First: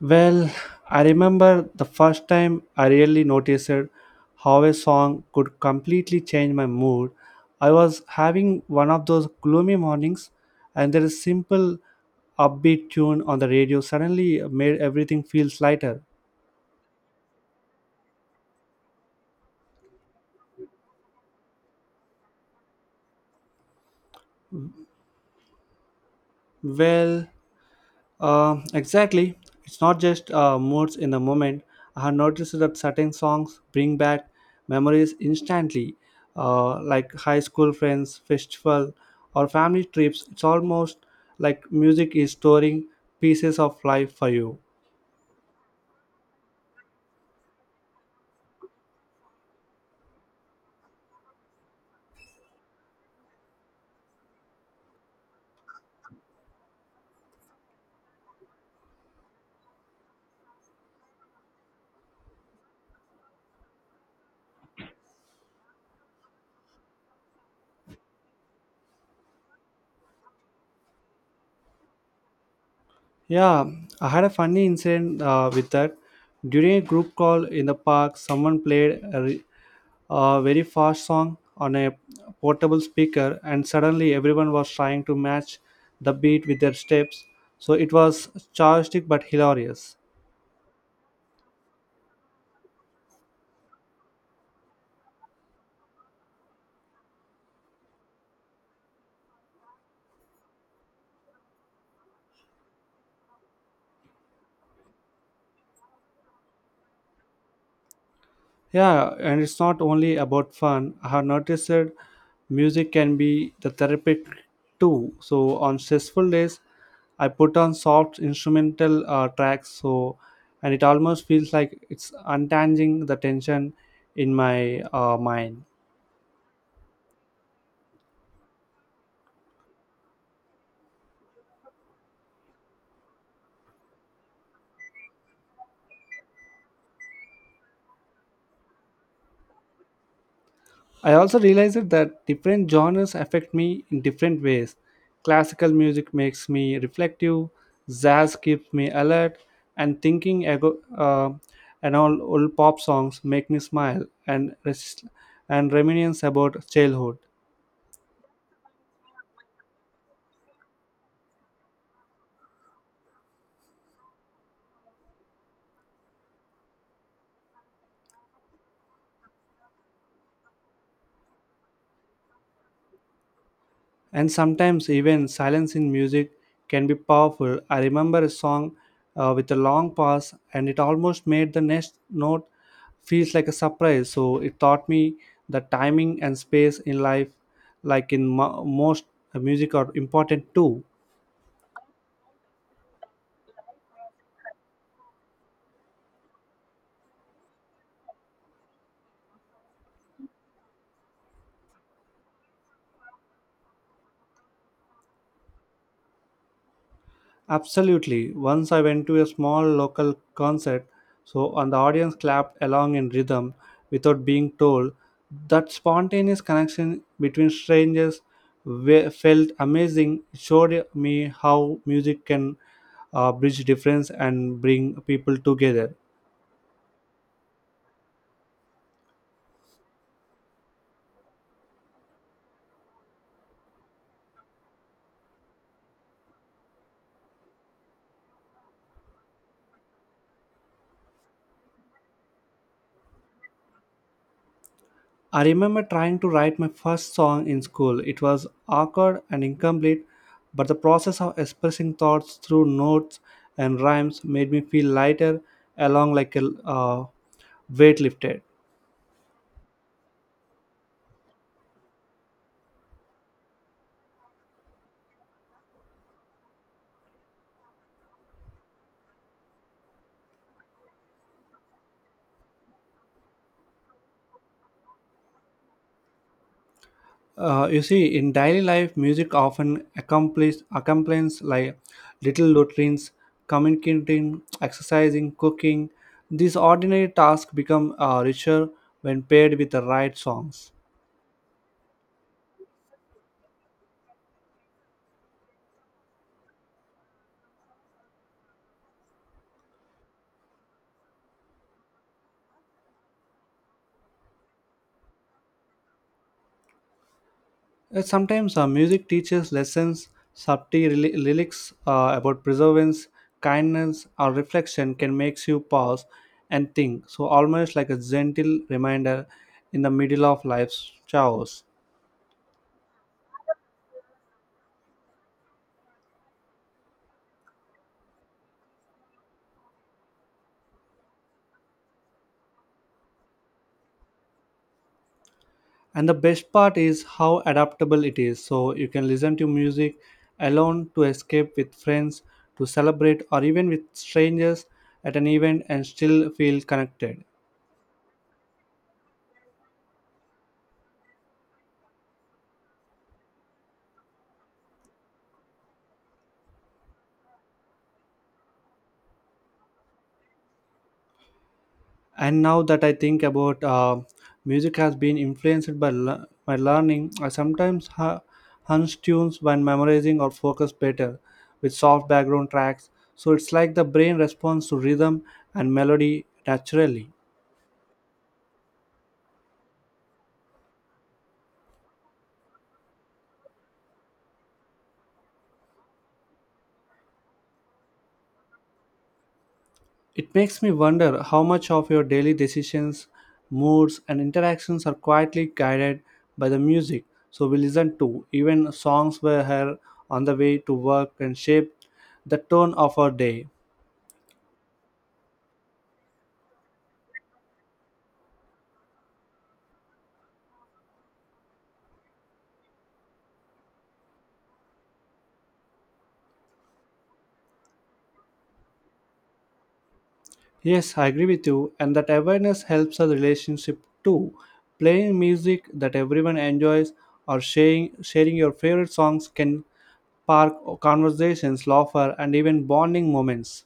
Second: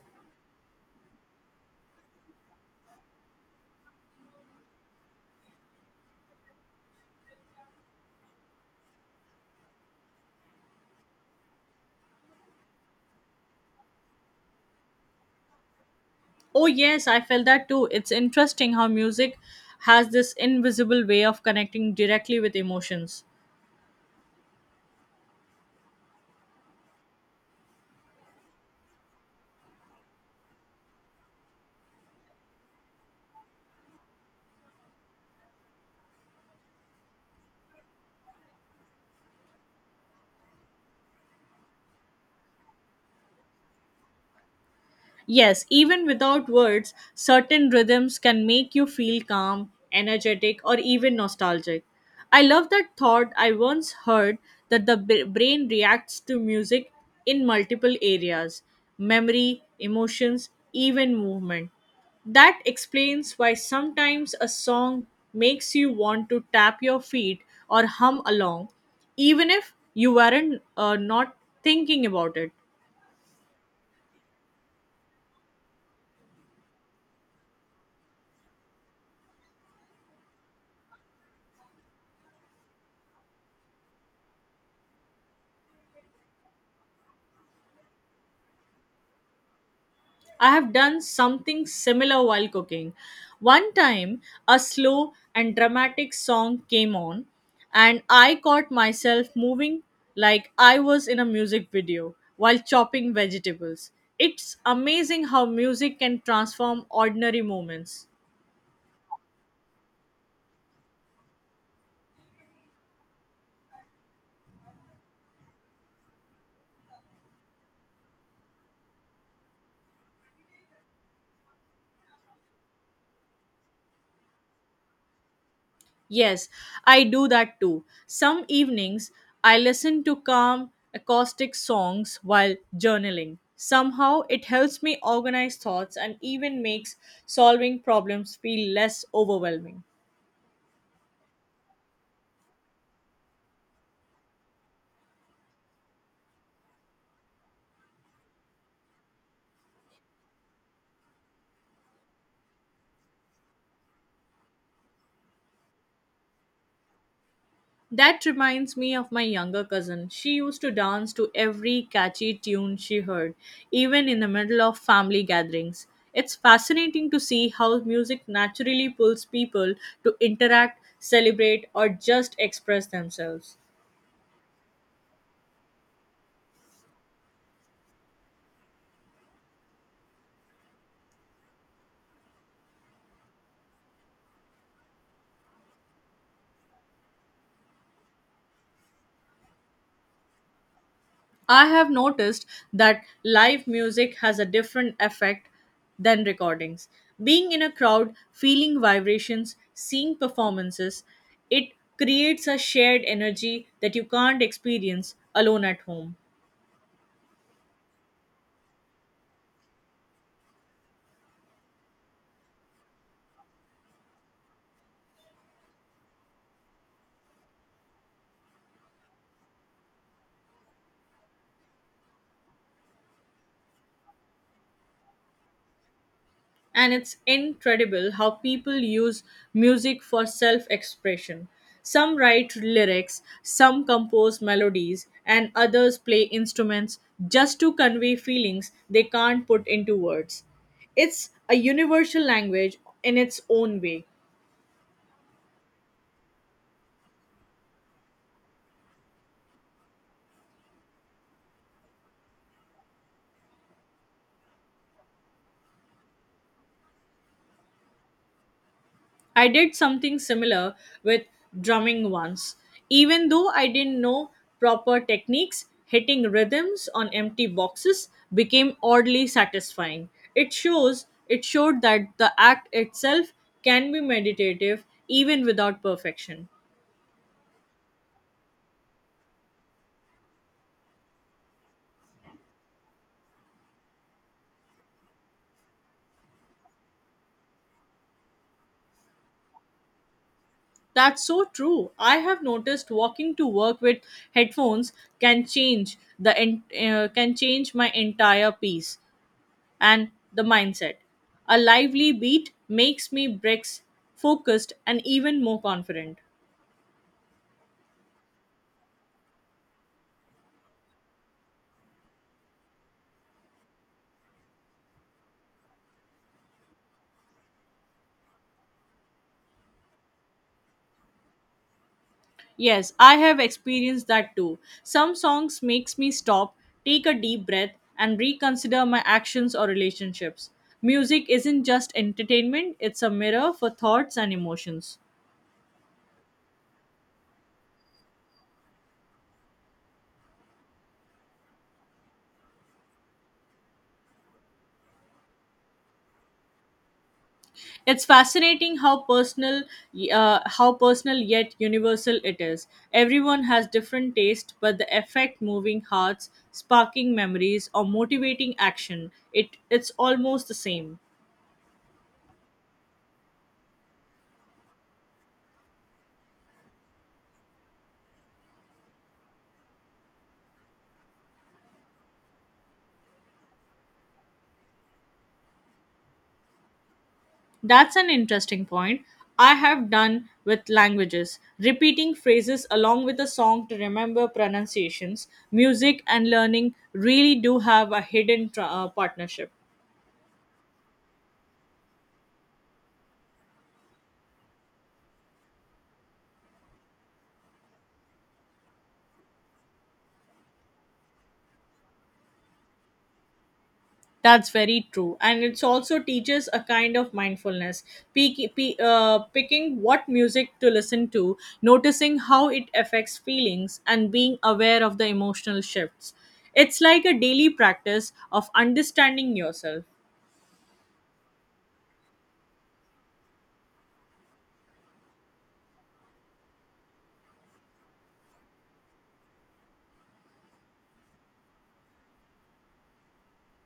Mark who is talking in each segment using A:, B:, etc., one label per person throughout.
A: Well, I remember the first time I really noticed how a song could completely change my mood. I was having one of those gloomy mornings, and there is simple upbeat tune on the radio suddenly made everything feels lighter.
B: Oh, yes, I felt that too. It's interesting how music has this invisible way of connecting directly with emotions.
A: Well, exactly. It's not just moods in the moment. I have noticed that certain songs bring back memories instantly, like high school friends, festival, or family trips. It's almost like music is storing pieces of life for you.
B: Yes, even without words, certain rhythms can make you feel calm, energetic, or even nostalgic. I love that thought I once heard that the brain reacts to music in multiple areas memory, emotions, even movement. That explains why sometimes a song makes you want to tap your feet or hum along, even if you weren't not thinking about it.
A: Yeah, I had a funny incident with that. During a group call in the park, someone played a very fast song on a portable speaker, and suddenly everyone was trying to match the beat with their steps, so it was chaotic but hilarious.
B: I have done something similar while cooking. One time, a slow and dramatic song came on, and I caught myself moving like I was in a music video while chopping vegetables. It's amazing how music can transform ordinary moments.
A: Yeah, and it's not only about fun. I have noticed that music can be the therapy too, so on stressful days I put on soft instrumental tracks, so and it almost feels like it's untangling the tension in my mind.
B: Yes, I do that too. Some evenings I listen to calm acoustic songs while journaling. Somehow it helps me organize thoughts and even makes solving problems feel less overwhelming.
A: I also realized that different genres affect me in different ways. Classical music makes me reflective, jazz keeps me alert and thinking, and all old pop songs make me smile and reminisce about childhood.
B: That reminds me of my younger cousin. She used to dance to every catchy tune she heard, even in the middle of family gatherings. It's fascinating to see how music naturally pulls people to interact, celebrate, or just express themselves.
A: And sometimes even silence in music can be powerful. I remember a song with a long pause, and it almost made the next note feels like a surprise. So it taught me that timing and space in life, like in most music, are important too.
B: I have noticed that live music has a different effect than recordings. Being in a crowd, feeling vibrations, seeing performances, it creates a shared energy that you can't experience alone at home.
A: Absolutely. Once I went to a small local concert, and the audience clapped along in rhythm without being told. That spontaneous connection between strangers felt amazing. It showed me how music can bridge difference and bring people together.
B: And it's incredible how people use music for self expression. Some write lyrics, some compose melodies, and others play instruments just to convey feelings they can't put into words. It's a universal language in its own way.
A: I remember trying to write my first song in school. It was awkward and incomplete, but the process of expressing thoughts through notes and rhymes made me feel lighter, along like a weight lifted.
B: I did something similar with drumming once. Even though I didn't know proper techniques, hitting rhythms on empty boxes became oddly satisfying. It showed that the act itself can be meditative even without perfection.
A: You see, in daily life, music often accomplishes accomplishments like little routines, communicating, exercising, cooking. These ordinary tasks become richer when paired with the right songs.
B: That's so true. I have noticed walking to work with headphones can change the can change my entire piece. And the mindset. A lively beat makes me bricks focused and even more confident.
A: Sometimes music teaches lessons, subtle lyrics about perseverance, kindness, or reflection can make you pause and think. So, almost like a gentle reminder in the middle of life's chaos.
B: Yes, I have experienced that too. Some songs makes me stop, take a deep breath and reconsider my actions or relationships. Music isn't just entertainment, it's a mirror for thoughts and emotions.
A: And the best part is how adaptable it is. So, you can listen to music alone, to escape with friends, to celebrate, or even with strangers at an event and still feel connected.
B: It's fascinating how personal yet universal it is. Everyone has different taste, but the effect, moving hearts, sparking memories, or motivating action, it's almost the same.
A: And now that I think about, music has been influenced by my learning. I sometimes hunch tunes when memorizing or focus better with soft background tracks, so it's like the brain responds to rhythm and melody naturally.
B: That's an interesting point. I have done with languages, repeating phrases along with a song to remember pronunciations. Music and learning really do have a hidden partnership.
A: It makes me wonder how much of your daily decisions, moods, and interactions are quietly guided by the music so we listen to. Even songs we hear on the way to work and shape the tone of our day.
B: That's very true. And it's also teaches a kind of mindfulness, picking what music to listen to, noticing how it affects feelings, and being aware of the emotional shifts. It's like a daily practice of understanding yourself.
A: Yes, I agree with you, and that awareness helps a relationship too. Playing music that everyone enjoys or sharing your favorite songs can spark conversations, laughter, and even bonding moments.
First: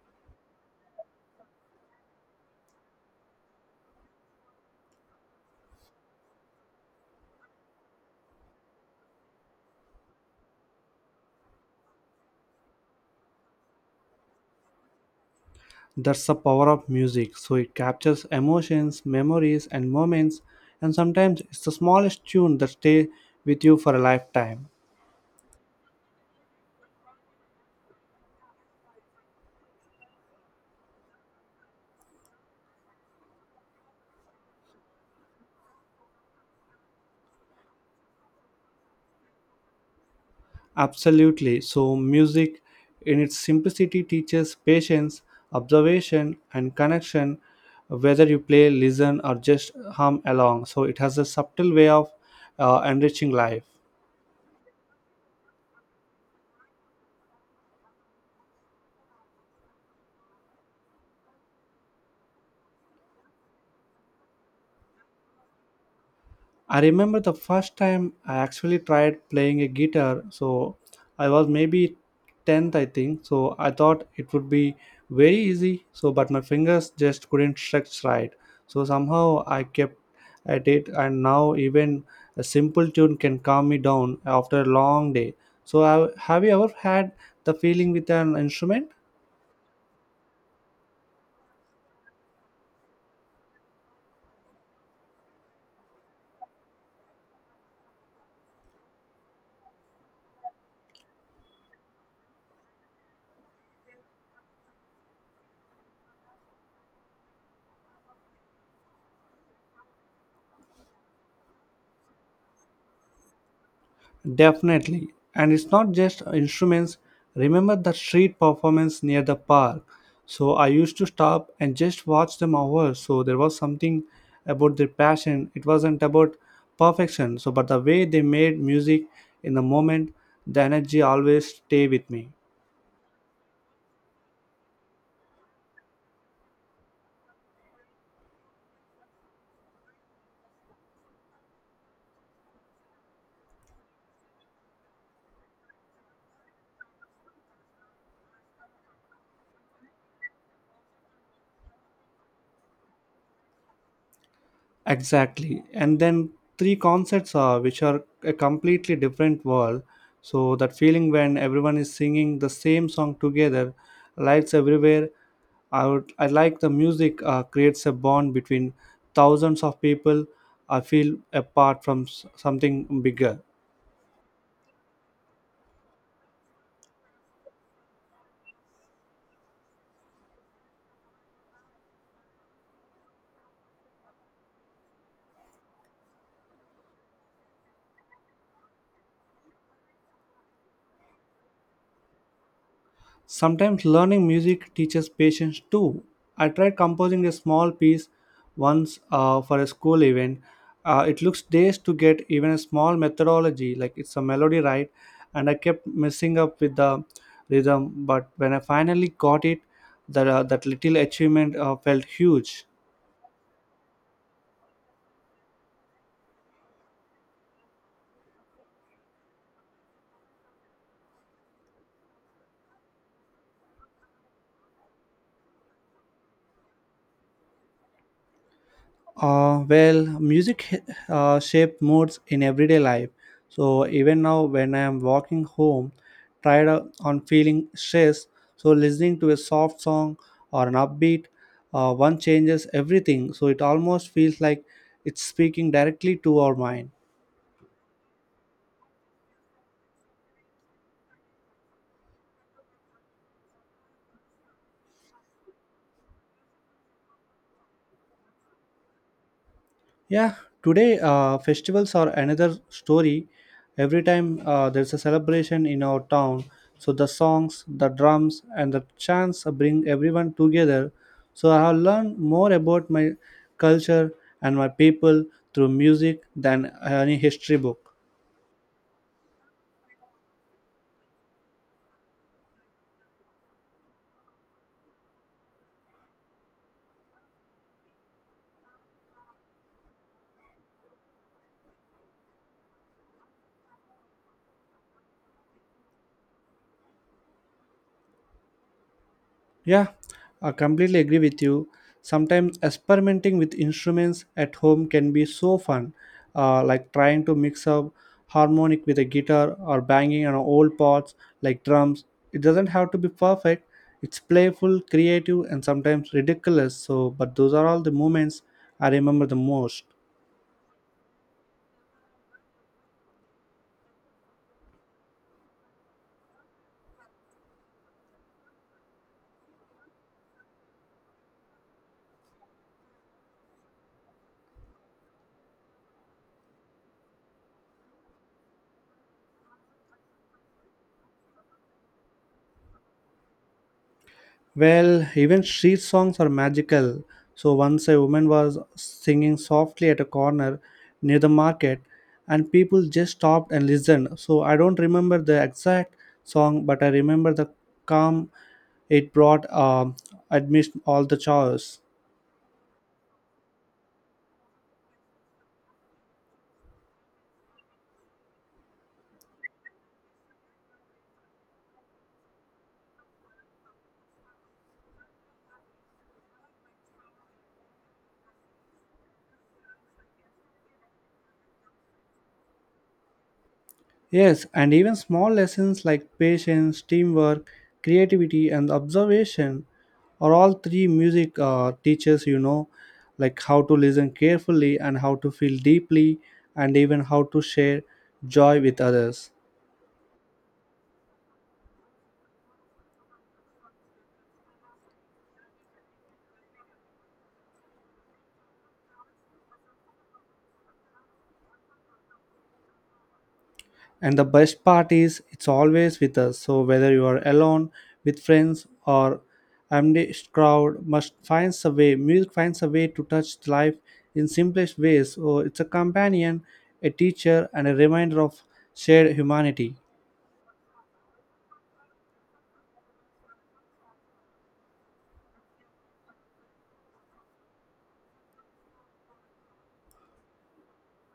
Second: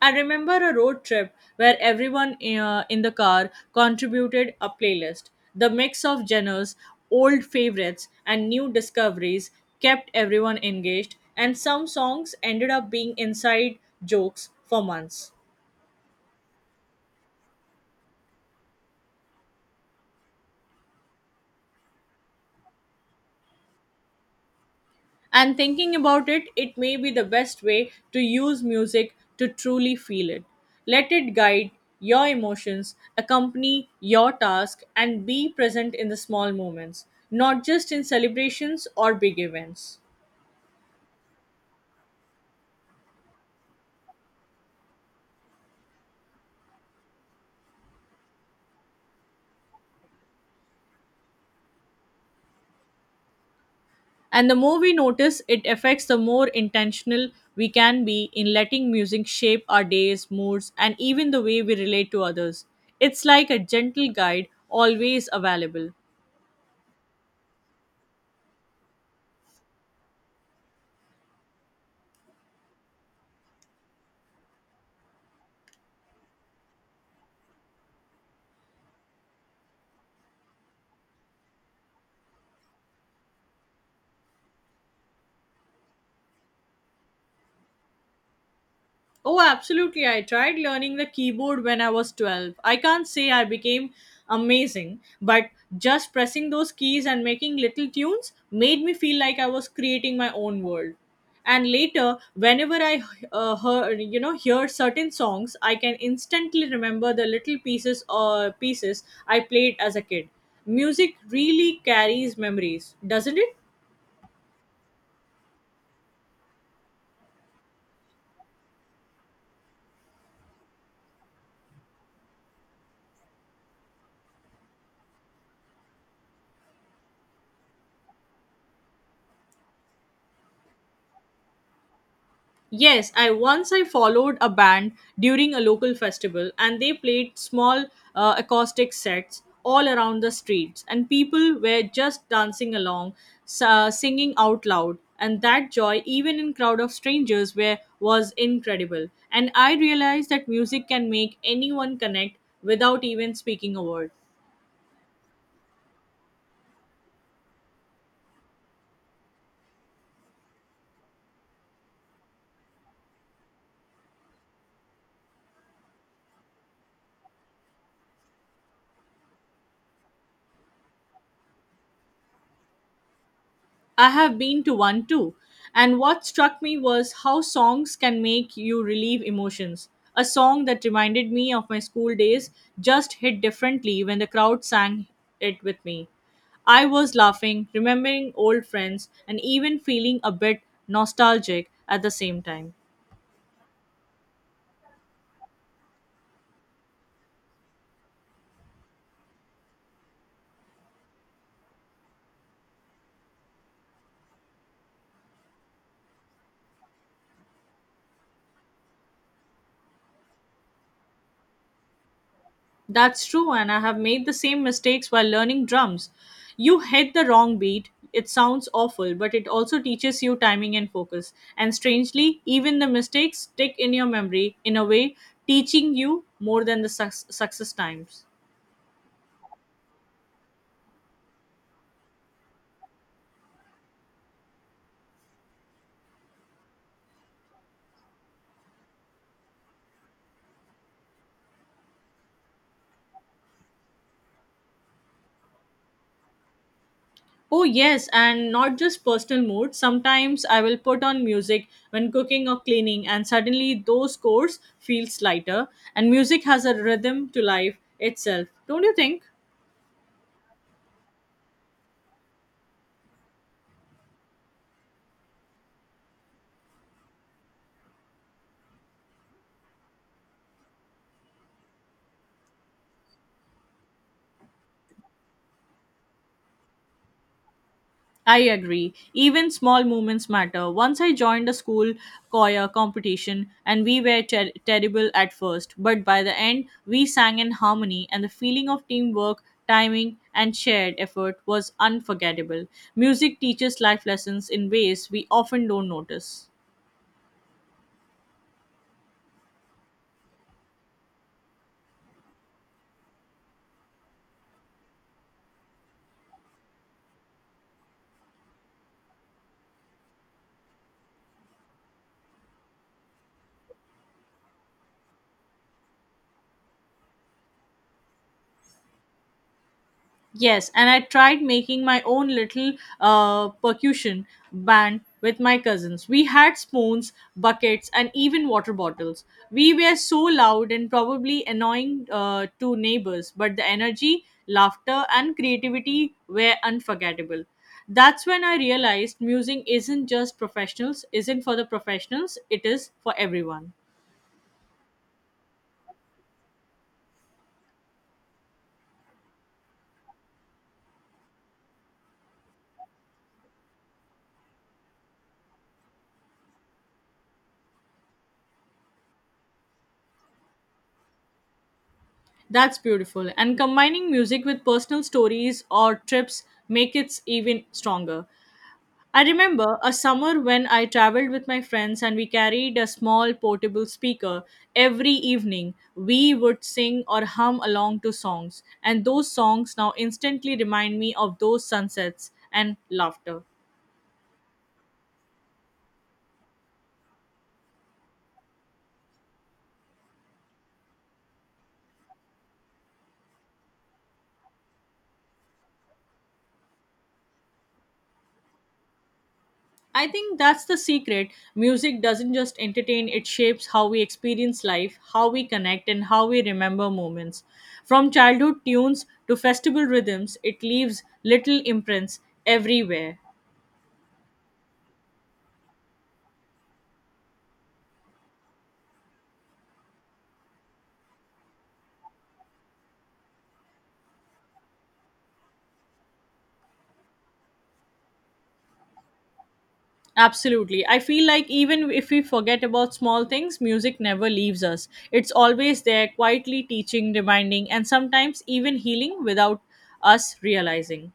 B: I remember a road trip where everyone in the car contributed a playlist. The mix of genres, old favorites, and new discoveries kept everyone engaged, and some songs ended up being inside jokes for months.
A: That's the power of music. So it captures emotions, memories, and moments, and sometimes it's the smallest tune that stay with you for a lifetime.
B: And thinking about it, it may be the best way to use music to truly feel it. Let it guide your emotions, accompany your task, and be present in the small moments, not just in celebrations or big events.
A: Absolutely. So, music, in its simplicity, teaches patience, observation, and connection, whether you play, listen, or just hum along. So, it has a subtle way of enriching life.
B: And the more we notice it affects, the more intentional we can be in letting music shape our days, moods, and even the way we relate to others. It's like a gentle guide, always available.
A: I remember the first time I actually tried playing a guitar. So I was maybe 10th, I think. So I thought it would be very easy. So, but my fingers just couldn't stretch right. So somehow I kept at it, and now even a simple tune can calm me down after a long day. So, have you ever had the feeling with an instrument?
B: Oh, absolutely. I tried learning the keyboard when I was 12. I can't say I became amazing, but just pressing those keys and making little tunes made me feel like I was creating my own world. And later, whenever I hear certain songs, I can instantly remember the little pieces I played as a kid. Music really carries memories, doesn't it?
A: Definitely. And it's not just instruments. Remember the street performance near the park. So I used to stop and just watch them hours. So there was something about their passion. It wasn't about perfection. But the way they made music in the moment, the energy always stay with me.
B: Yes, I once I followed a band during a local festival and they played small acoustic sets all around the streets and people were just dancing along singing out loud and that joy even in crowd of strangers were was incredible and I realized that music can make anyone connect without even speaking a word.
A: Exactly. And then three concerts are which are a completely different world. So that feeling when everyone is singing the same song together, lights everywhere, I would I like the music creates a bond between thousands of people. I feel apart from something bigger.
B: I have been to one too, and what struck me was how songs can make you relieve emotions. A song that reminded me of my school days just hit differently when the crowd sang it with me. I was laughing, remembering old friends, and even feeling a bit nostalgic at the same time.
A: Sometimes learning music teaches patience too. I tried composing a small piece once for a school event. It looks days to get even a small methodology, like it's a melody, right? And I kept messing up with the rhythm, but when I finally got it, that little achievement felt huge.
B: That's true, and I have made the same mistakes while learning drums. You hit the wrong beat, it sounds awful, but it also teaches you timing and focus. And strangely, even the mistakes stick in your memory in a way, teaching you more than the success times.
A: Well, music shape moods in everyday life. So even now, when I am walking home, tired on feeling stressed, so listening to a soft song or an upbeat, one changes everything. So it almost feels like it's speaking directly to our mind.
B: Oh, yes, and not just personal mood. Sometimes I will put on music when cooking or cleaning, and suddenly those chords feel lighter. And music has a rhythm to life itself, don't you think?
A: Yeah, today festivals are another story. Every time there's a celebration in our town, so the songs, the drums, and the chants bring everyone together. So I have learned more about my culture and my people through music than any history book.
B: I agree. Even small movements matter. Once I joined a school choir competition and we were terrible at first, but by the end, we sang in harmony and the feeling of teamwork, timing, and shared effort was unforgettable. Music teaches life lessons in ways we often don't notice.
A: Yeah, I completely agree with you. Sometimes experimenting with instruments at home can be so fun, like trying to mix up harmonic with a guitar or banging on old parts like drums. It doesn't have to be perfect. It's playful, creative, and sometimes ridiculous. But those are all the moments I remember the most.
B: Yes, and I tried making my own little percussion band with my cousins. We had spoons, buckets, and even water bottles. We were so loud and probably annoying to neighbors, but the energy, laughter, and creativity were unforgettable. That's when I realized music isn't just professionals, isn't for the professionals, it is for everyone.
A: Well, even street songs are magical. So once a woman was singing softly at a corner near the market, and people just stopped and listened. So I don't remember the exact song, but I remember the calm it brought, amidst all the chaos.
B: That's beautiful. And combining music with personal stories or trips make it even stronger. I remember a summer when I traveled with my friends and we carried a small portable speaker. Every evening, we would sing or hum along to songs, and those songs now instantly remind me of those sunsets and laughter.
A: Yes, and even small lessons like patience, teamwork, creativity, and observation are all three music teaches, like how to listen carefully and how to feel deeply, and even how to share joy with others.
B: I think that's the secret. Music doesn't just entertain, it shapes how we experience life, how we connect, and how we remember moments. From childhood tunes to festival rhythms, it leaves little imprints everywhere.
A: And the best part is it's always with us, so whether you are alone with friends or amidst crowd must finds a way music finds a way to touch life in simplest ways, so it's a companion, a teacher, and a reminder of shared humanity.
B: Absolutely. I feel like even if we forget about small things, music never leaves us. It's always there, quietly teaching, reminding, and sometimes even healing without us realizing.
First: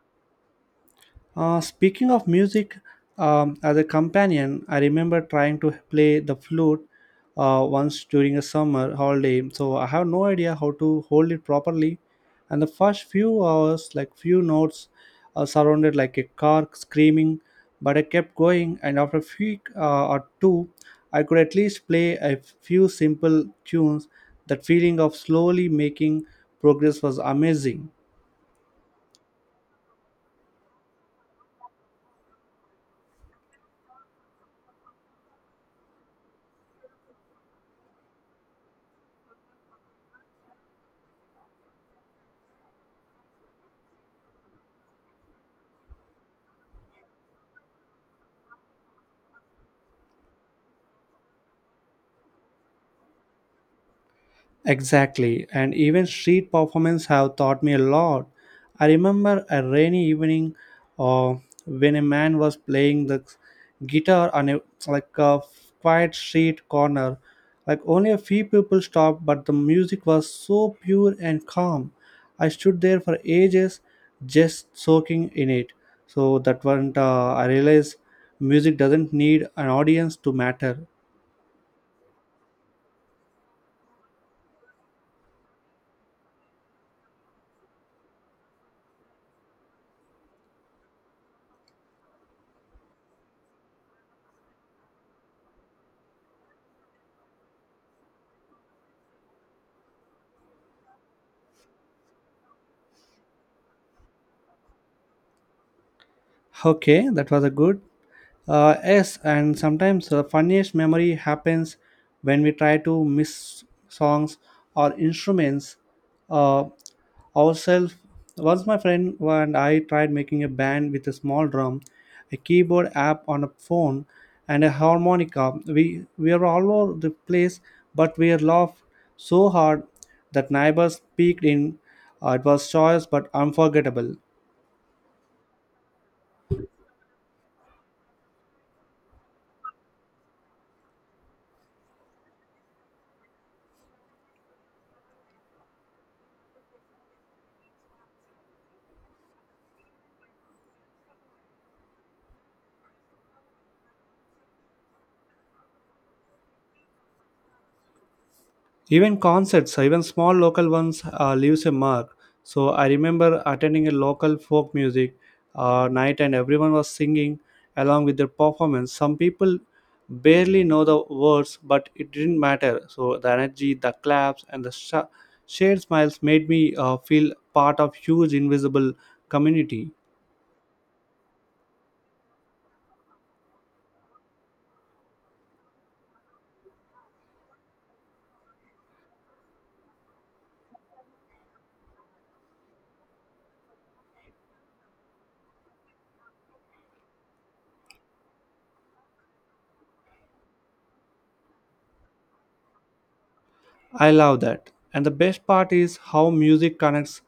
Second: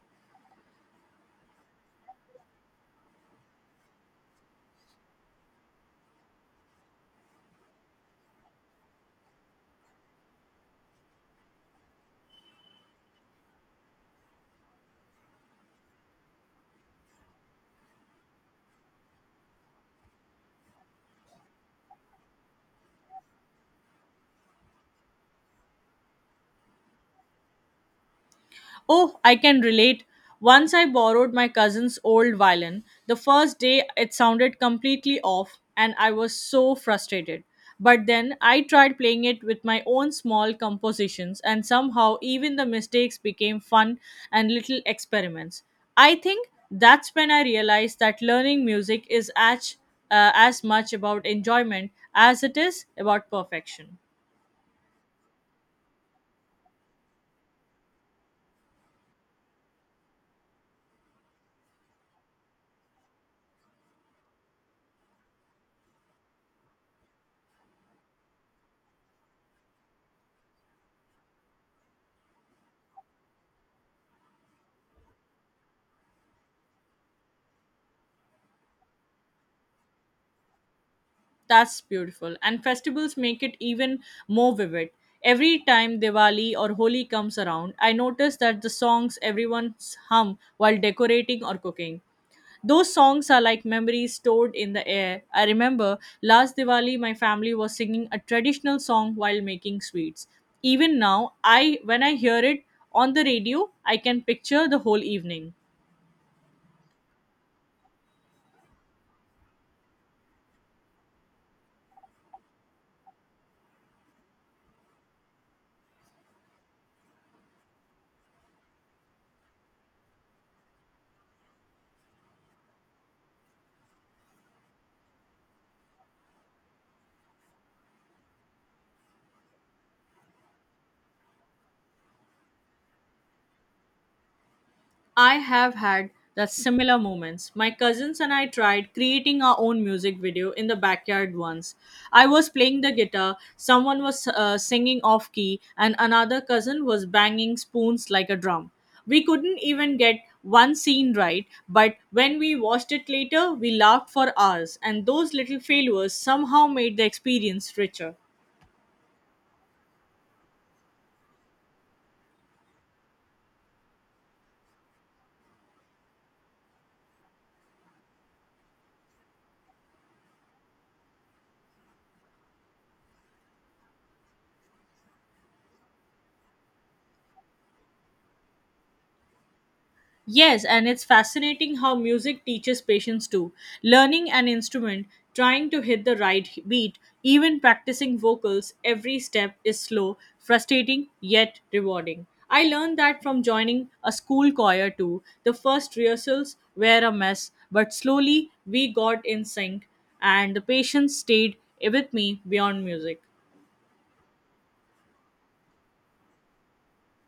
A: Speaking of music, as a companion, I remember trying to play the flute once during a summer holiday. So I have no idea how to hold it properly. And the first few hours, like few notes, surrounded like a car screaming. But I kept going, and after a few or two, I could at least play a few simple tunes. That feeling of slowly making progress was amazing.
B: Oh, I can relate. Once I borrowed my cousin's old violin. The first day it sounded completely off and I was so frustrated. But then I tried playing it with my own small compositions and somehow even the mistakes became fun and little experiments. I think that's when I realized that learning music is as much about enjoyment as it is about perfection.
A: Exactly, and even street performance have taught me a lot. I remember a rainy evening uh, when a man was playing the guitar on a like a quiet street corner. Like only a few people stopped, but the music was so pure and calm. I stood there for ages, just soaking in it. So that one, I realized music doesn't need an audience to matter.
B: That's beautiful. And festivals make it even more vivid. Every time Diwali or Holi comes around, I notice that the songs everyone hum while decorating or cooking. Those songs are like memories stored in the air. I remember last Diwali my family was singing a traditional song while making sweets. Even now, I when I hear it on the radio, I can picture the whole evening.
A: Okay, that was a good. Yes, and sometimes the funniest memory happens when we try to miss songs or instruments uh, ourselves. Once my friend and I tried making a band with a small drum, a keyboard app on a phone, and a harmonica. We were all over the place, but we laughed so hard that neighbors peeked in. It was joyous but unforgettable.
B: I have had the similar moments. My cousins and I tried creating our own music video in the backyard once. I was playing the guitar, someone was singing off key, and another cousin was banging spoons like a drum. We couldn't even get one scene right, but when we watched it later, we laughed for hours, and those little failures somehow made the experience richer.
A: Even concerts, even small local ones, leaves a mark. So I remember attending a local folk music night, and everyone was singing along with their performance. Some people barely know the words, but it didn't matter, so the energy, the claps, and the shared smiles made me feel part of huge invisible community.
B: Yes, and it's fascinating how music teaches patience too. Learning an instrument, trying to hit the right beat, even practicing vocals, every step is slow, frustrating, yet rewarding. I learned that from joining a school choir too. The first rehearsals were a mess, but slowly we got in sync, and the patience stayed with me beyond music.
A: I love that. And the best part is how music connects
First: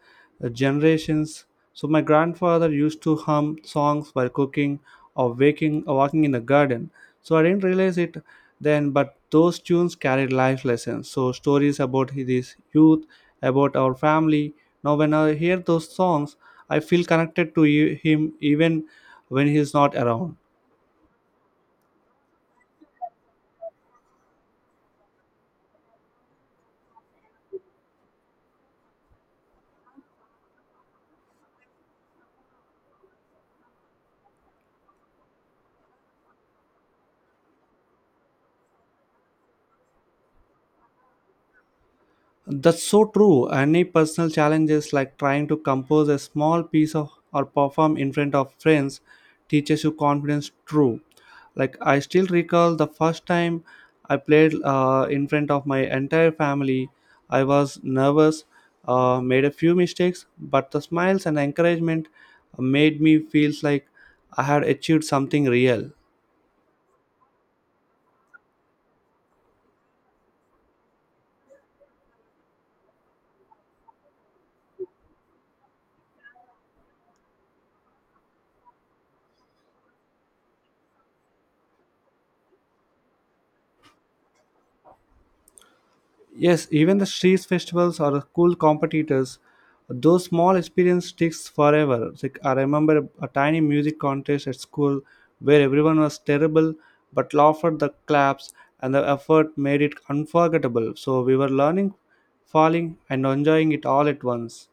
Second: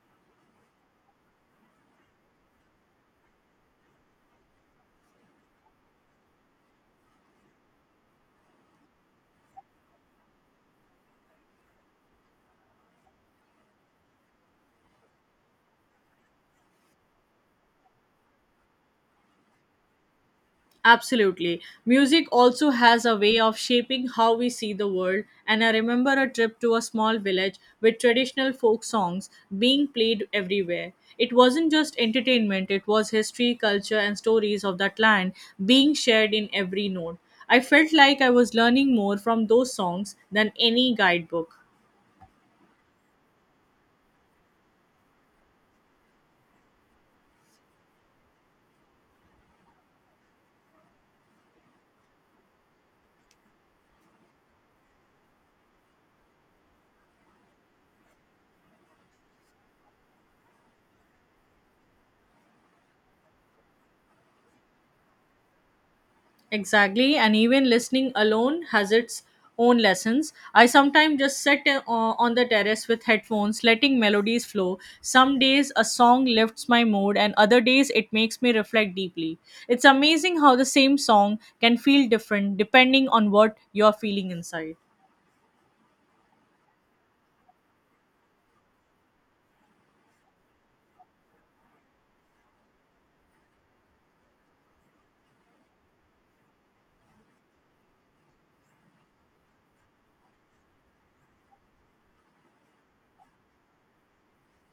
A: generations. So my grandfather used to hum songs while cooking or waking or walking in the garden. So I didn't realize it then, but those tunes carried life lessons. So stories about his youth, about our family. Now when I hear those songs, I feel connected to him even when he's not around.
B: Absolutely. Music also has a way of shaping how we see the world, and I remember a trip to a small village with traditional folk songs being played everywhere. It wasn't just entertainment, it was history, culture, and stories of that land being shared in every note. I felt like I was learning more from those songs than any guidebook.
A: That's so true. Any personal challenges like trying to compose a small piece of or perform in front of friends teaches you confidence true. Like I still recall the first time I played in front of my entire family. I was nervous, made a few mistakes, but the smiles and encouragement made me feel like I had achieved something real.
B: Exactly, and even listening alone has its own lessons. I sometimes just sit on the terrace with headphones, letting melodies flow. Some days a song lifts my mood, and other days it makes me reflect deeply. It's amazing how the same song can feel different depending on what you're feeling inside.
A: Yes, even the street festivals are cool competitors. Those small experience sticks forever. It's like I remember a tiny music contest at school where everyone was terrible but laughed at the claps, and the effort made it unforgettable. So we were learning, falling, and enjoying it all at once.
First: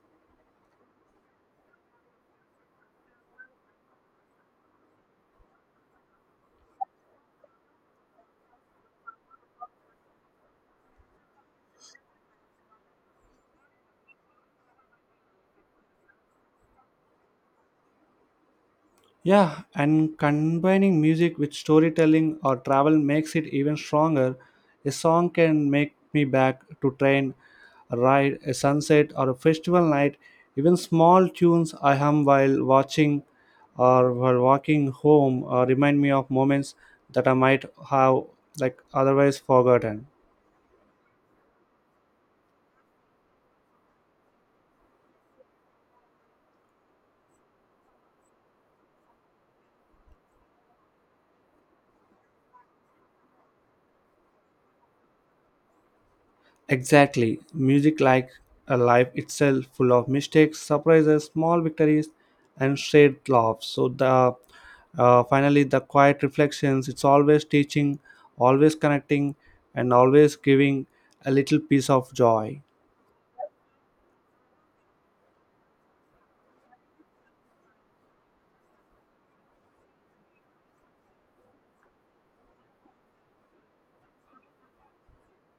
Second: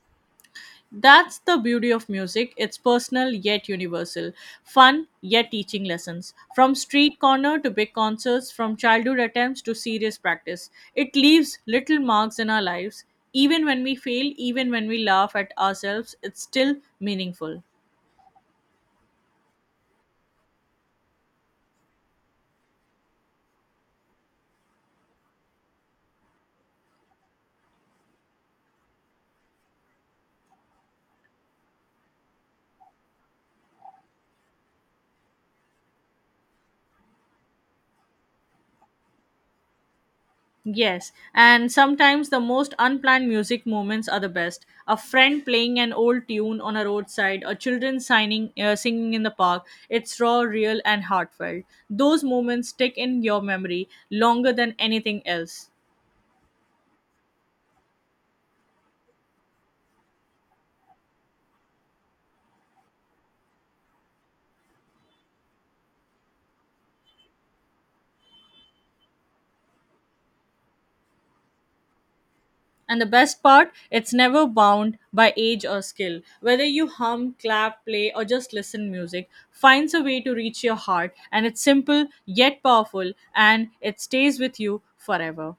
B: That's the beauty of music. It's personal yet universal, fun yet teaching lessons. From street corner to big concerts, from childhood attempts to serious practice, it leaves little marks in our lives. Even when we fail, even when we laugh at ourselves, it's still meaningful.
A: Yeah, and combining music with storytelling or travel makes it even stronger. A song can make me back to train, a ride, a sunset, or a festival night. Even small tunes I hum while watching or while walking home remind me of moments that I might have like otherwise forgotten.
B: Yes, and sometimes the most unplanned music moments are the best. A friend playing an old tune on a roadside, or children singing in the park. It's raw, real, and heartfelt. Those moments stick in your memory longer than anything else.
A: Exactly. Music like a life itself, full of mistakes, surprises, small victories, and shared laughs. So, the finally the quiet reflections. It's always teaching, always connecting, and always giving a little piece of joy.
B: And the best part, it's never bound by age or skill. Whether you hum, clap, play, or just listen music finds a way to reach your heart, and it's simple yet powerful, and it stays with you forever.